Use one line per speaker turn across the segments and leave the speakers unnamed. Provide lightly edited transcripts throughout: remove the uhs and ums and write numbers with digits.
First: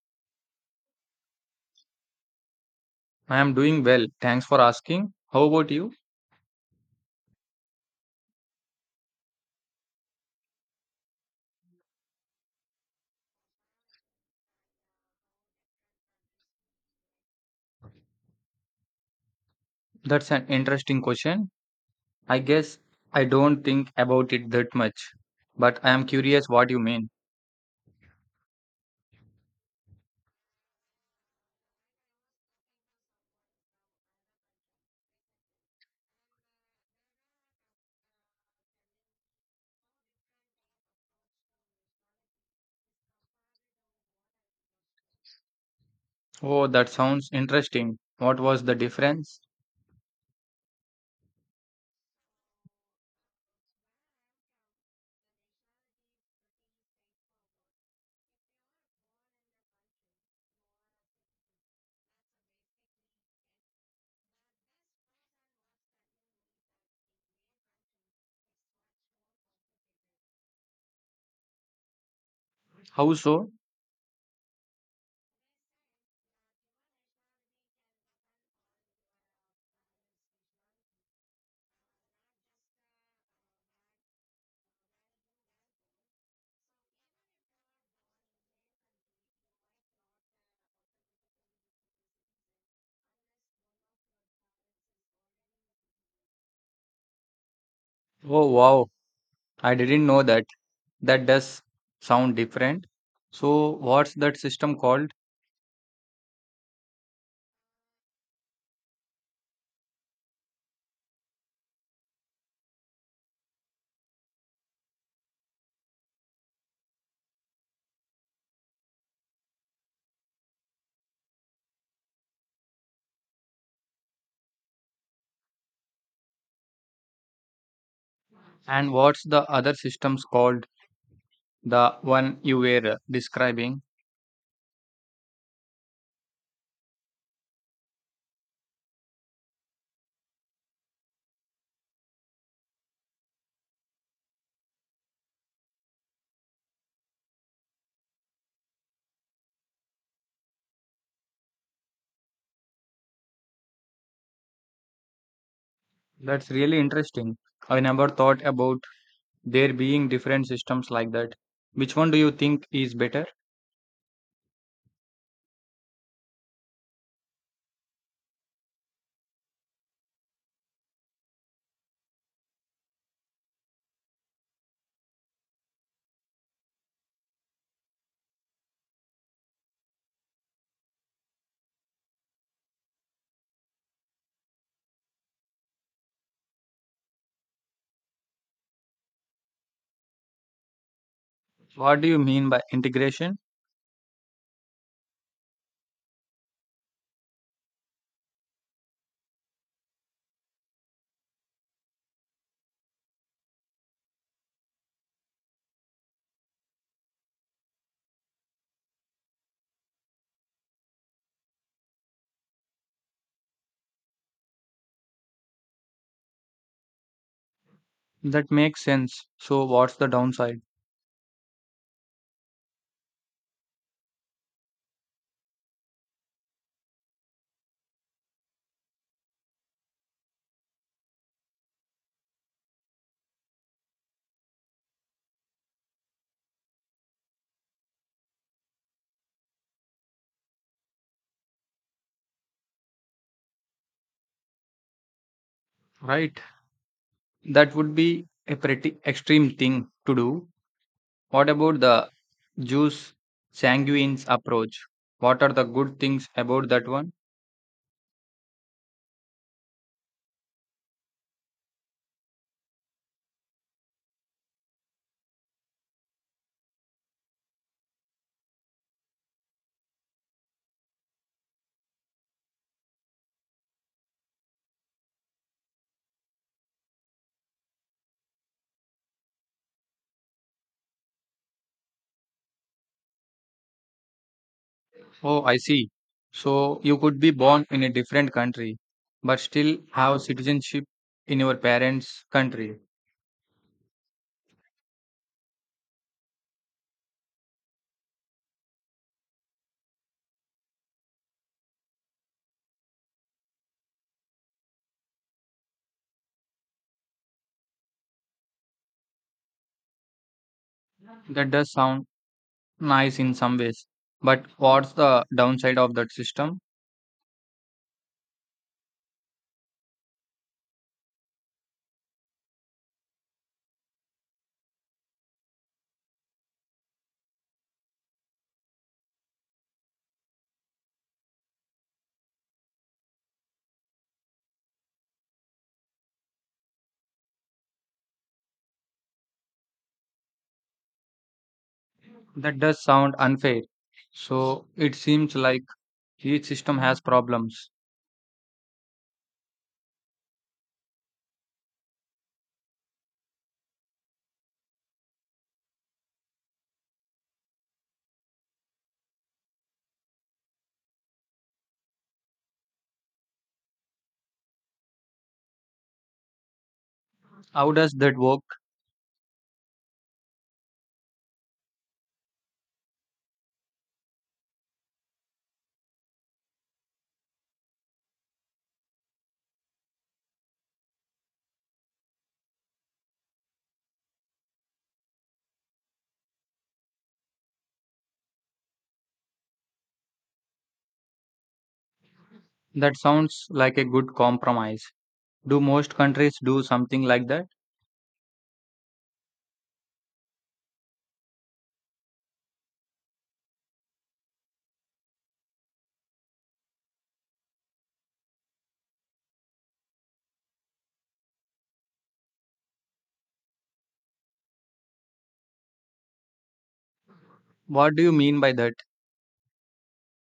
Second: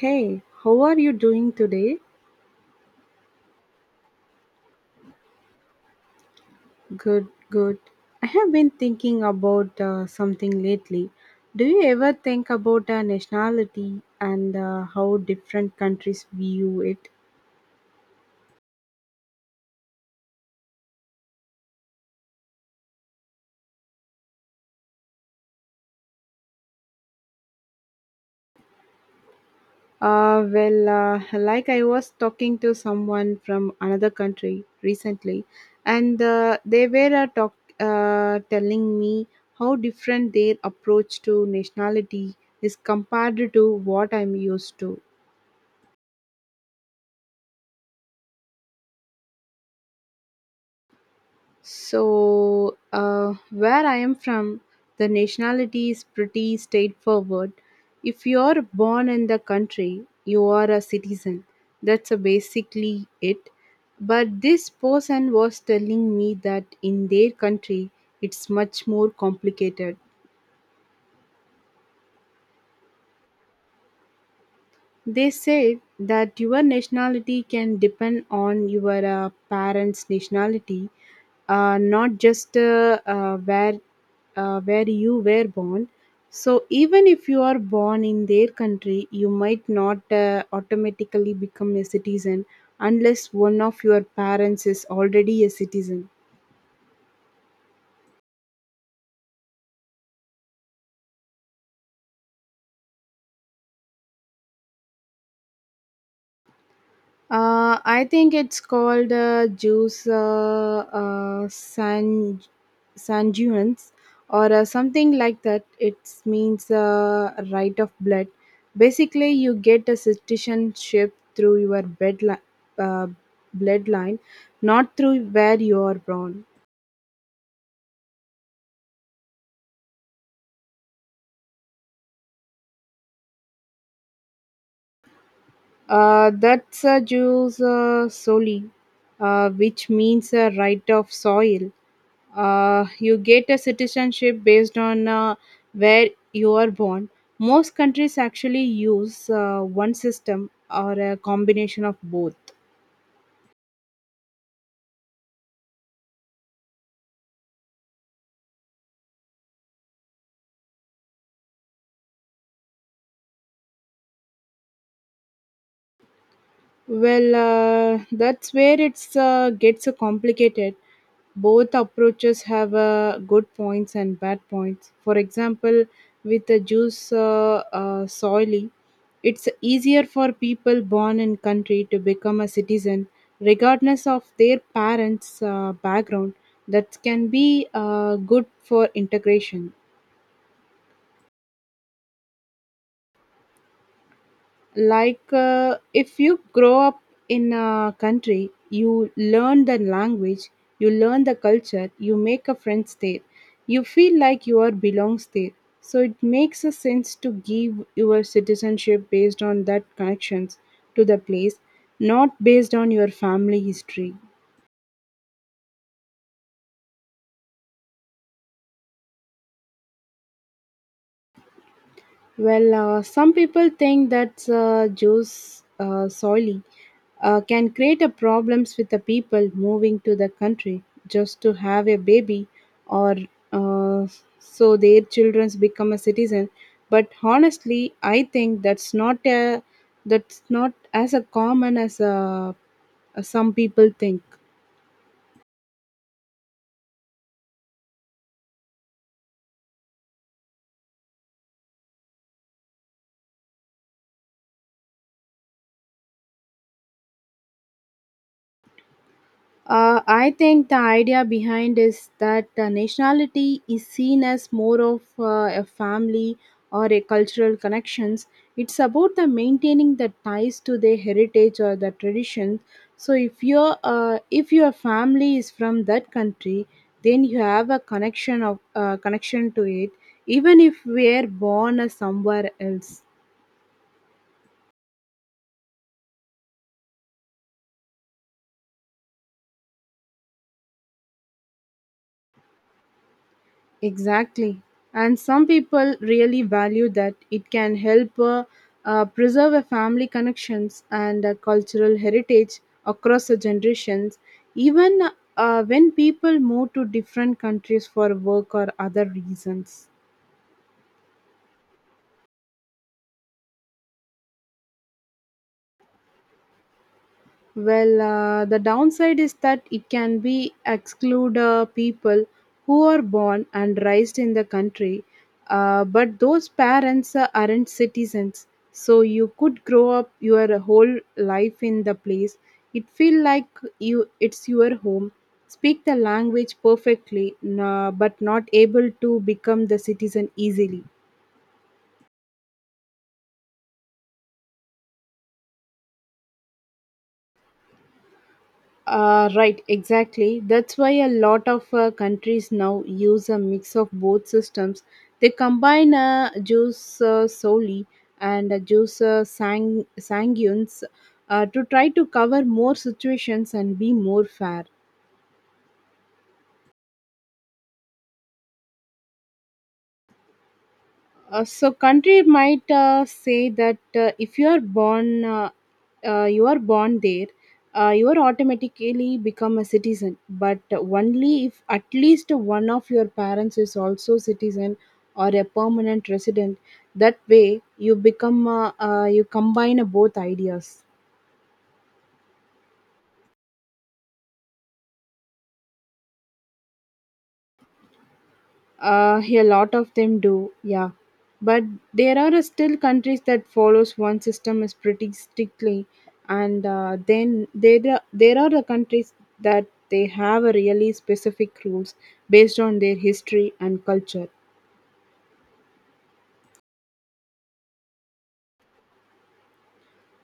Hey, how are you doing today?
I am doing well. Thanks for asking. How about you?
Good, good. I have been thinking about something lately. Do you ever think about nationality and how different countries view it?
That's an interesting question. I guess I don't think about it that much, but I am curious what you mean.
Like I was talking to someone from another country recently, and they were telling me how different their approach to nationality is compared to what I'm used to.
Oh, that sounds interesting. What was the difference?
Where I am from, the nationality is pretty straightforward. If you are born in the country, you are a citizen. That's basically it. But this person was telling me that in their country, it's much more complicated.
How so?
They said that your nationality can depend on your parents' nationality, not just where you were born. So even if you are born in their country, you might not automatically become a citizen unless one of your parents is already a citizen.
Oh, wow. I didn't know that. That does sound different. So, what's that system called?
I think it's called Juice San Sanjuans or something like that. It means right of blood. Basically, you get a citizenship through your uh, bloodline, not through where you are born.
And what's the other systems called? The one you were describing?
That's Juice Soli, which means right of soil. You get a citizenship based on where you are born. Most countries actually use one system or a combination of both.
That's really interesting. I never thought about there being different systems like that. Which one do you think is better?
Well, that's where it's gets complicated. Both approaches have good points and bad points. For example, with the juice soily, it's easier for people born in country to become a citizen, regardless of their parents' background. That can be good for integration.
What do you mean by integration?
Like, if you grow up in a country, you learn the language, you learn the culture, you make a friends there, you feel like you are belongs there. So it makes a sense to give your citizenship based on that connections to the place, not based on your family history.
That makes sense. So, what's the downside?
Well, some people think that Jews solely can create a problems with the people moving to the country just to have a baby or uh, so their children become a citizen. But honestly, I think that's not as a common as some people think.
Right. That would be a pretty extreme thing to do. What about the Jews sanguines approach? What are the good things about that one?
I think the idea behind is that nationality is seen as more of a family or a cultural connections. It's about the maintaining the ties to their heritage or the tradition. So if your family is from that country, then you have a connection to it, even if we're born as somewhere else.
Oh, I see. So, you could be born in a different country but still have citizenship in your parents' country.
Exactly. And some people really value that it can help preserve a family connections and a cultural heritage across the generations, even when people move to different countries for work or other reasons.
That does sound nice in some ways. But what's the downside of that system?
Well, the downside is that it can be exclude people who are born and raised in the country, but those parents aren't citizens. So you could grow up your whole life in the place. It feel like you it's your home. Speak the language perfectly, but not able to become the citizen easily.
That does sound unfair. So it seems like each system has problems.
Right, exactly. That's why a lot of countries now use a mix of both systems. They combine juice soli and juice sanguines to try to cover more situations and be more fair.
How does that work?
So country might say that if you are born you are born there you are automatically become a citizen but only if at least one of your parents is also citizen or a permanent resident that way you become you combine both ideas.
That sounds like a good compromise. Do most countries do something like that?
A lot of them do, yeah. But there are still countries that follows one system is pretty strictly, and then there are the countries that they have a really specific rules based on their history and culture.
What do you mean by that?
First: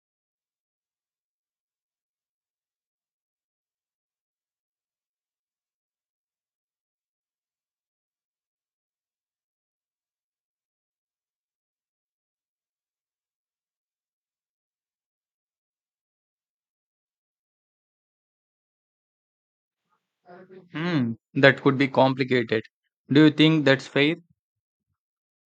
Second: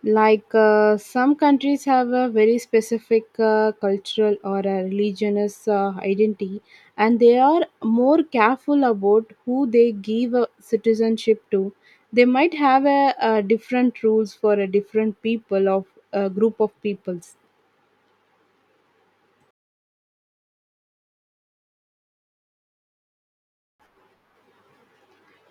Like some countries have a very specific cultural or a religious identity, and they are more careful about who they give a citizenship to. They might have a different rules for a different people of a group of peoples.
Hmm, that could be complicated. Do you think that's fair?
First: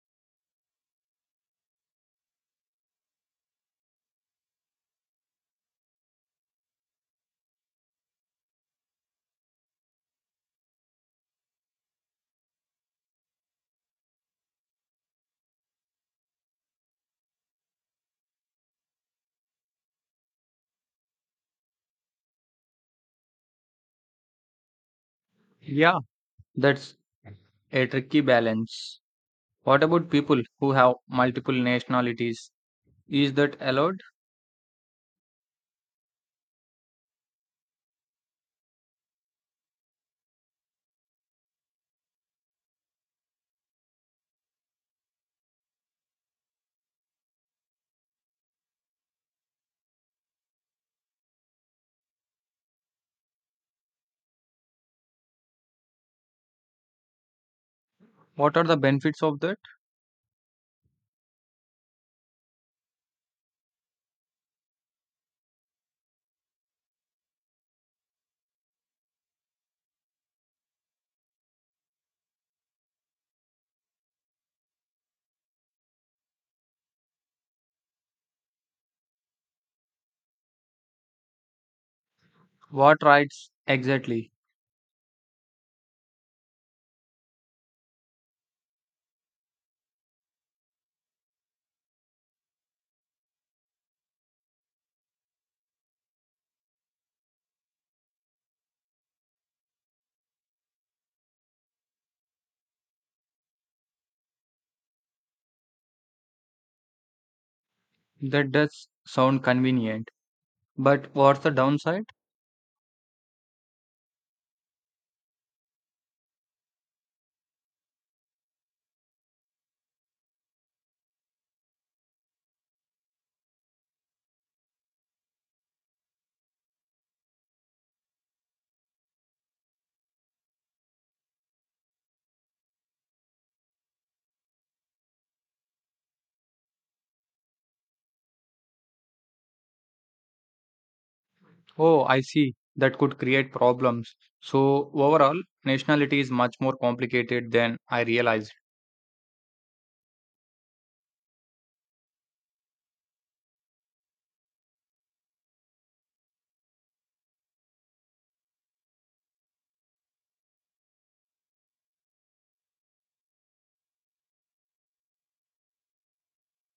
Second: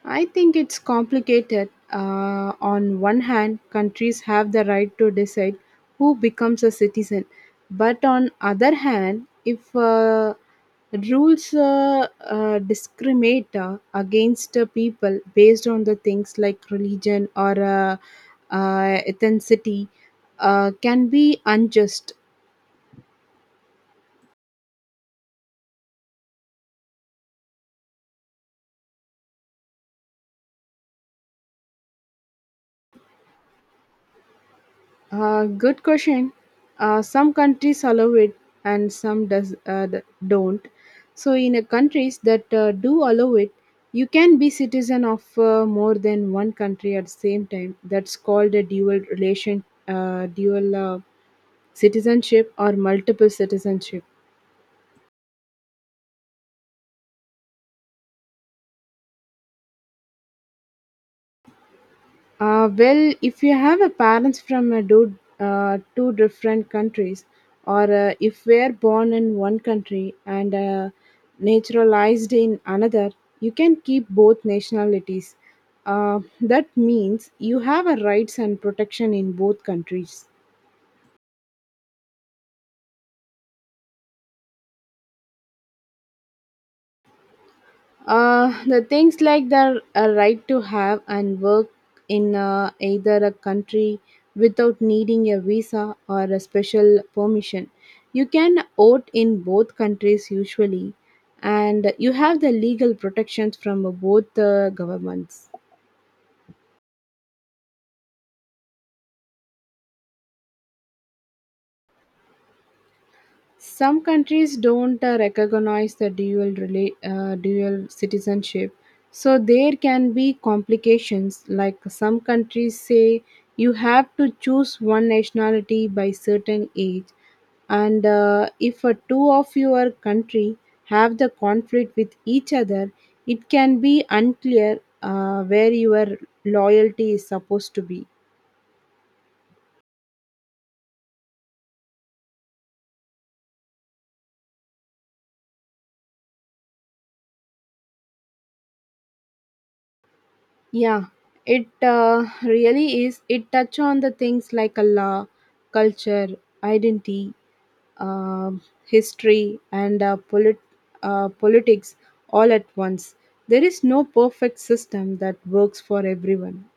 I think it's complicated. On one hand, countries have the right to decide who becomes a citizen, but on other hand, if rules discriminate against people based on the things like religion or ethnicity, can be unjust.
Yeah, that's a tricky balance. What about people who have multiple nationalities? Is that allowed?
Good question. Some countries allow it and some does don't. So in a countries that do allow it, you can be citizen of more than one country at the same time. That's called a dual citizenship or multiple citizenship.
What are the benefits of that?
Well, if you have a parents from two different countries, or if we're born in one country and naturalized in another, you can keep both nationalities. That means you have a rights and protection in both countries.
What rights exactly?
The things like the right to have and work in either a country without needing a visa or a special permission. You can vote in both countries usually, and you have the legal protections from both governments.
That does sound convenient. But what's the downside?
Some countries don't recognize the dual citizenship, so there can be complications. Like some countries say, you have to choose one nationality by certain age, and if two of your country have the conflict with each other, it can be unclear where your loyalty is supposed to be.
Oh, I see. That could create problems. So, overall, nationality is much more complicated than I realized.
Yeah, it really is. It touch on the things like a law, culture, identity, history, and politics all at once. There is no perfect system that works for everyone.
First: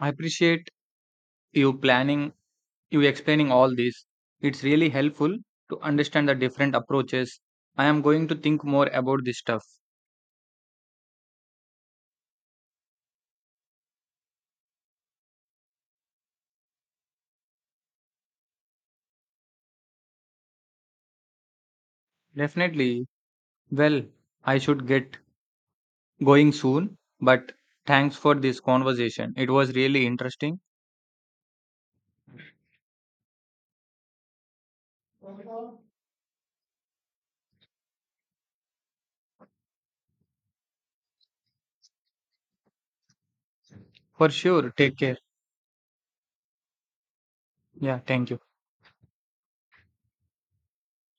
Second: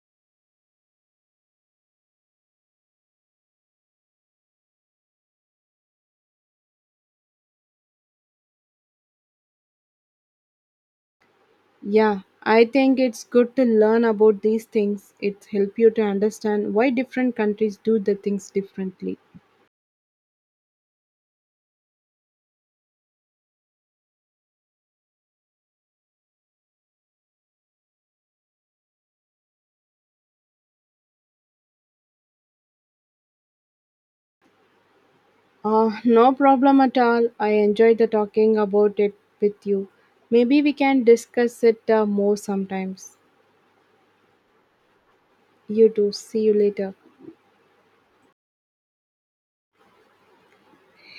I appreciate you planning, you explaining all this. It's really helpful to understand the different approaches. I am going to think more about this stuff.
Yeah, I think it's good to learn about these things. It help you to understand why different countries do the things differently.
Definitely. Well, I should get going soon, but thanks for this conversation. It was really interesting.
No problem at all. I enjoyed the talking about it with you. Maybe we can discuss it more sometimes.
For sure. Take care.
You too. See you later.
Yeah, thank you.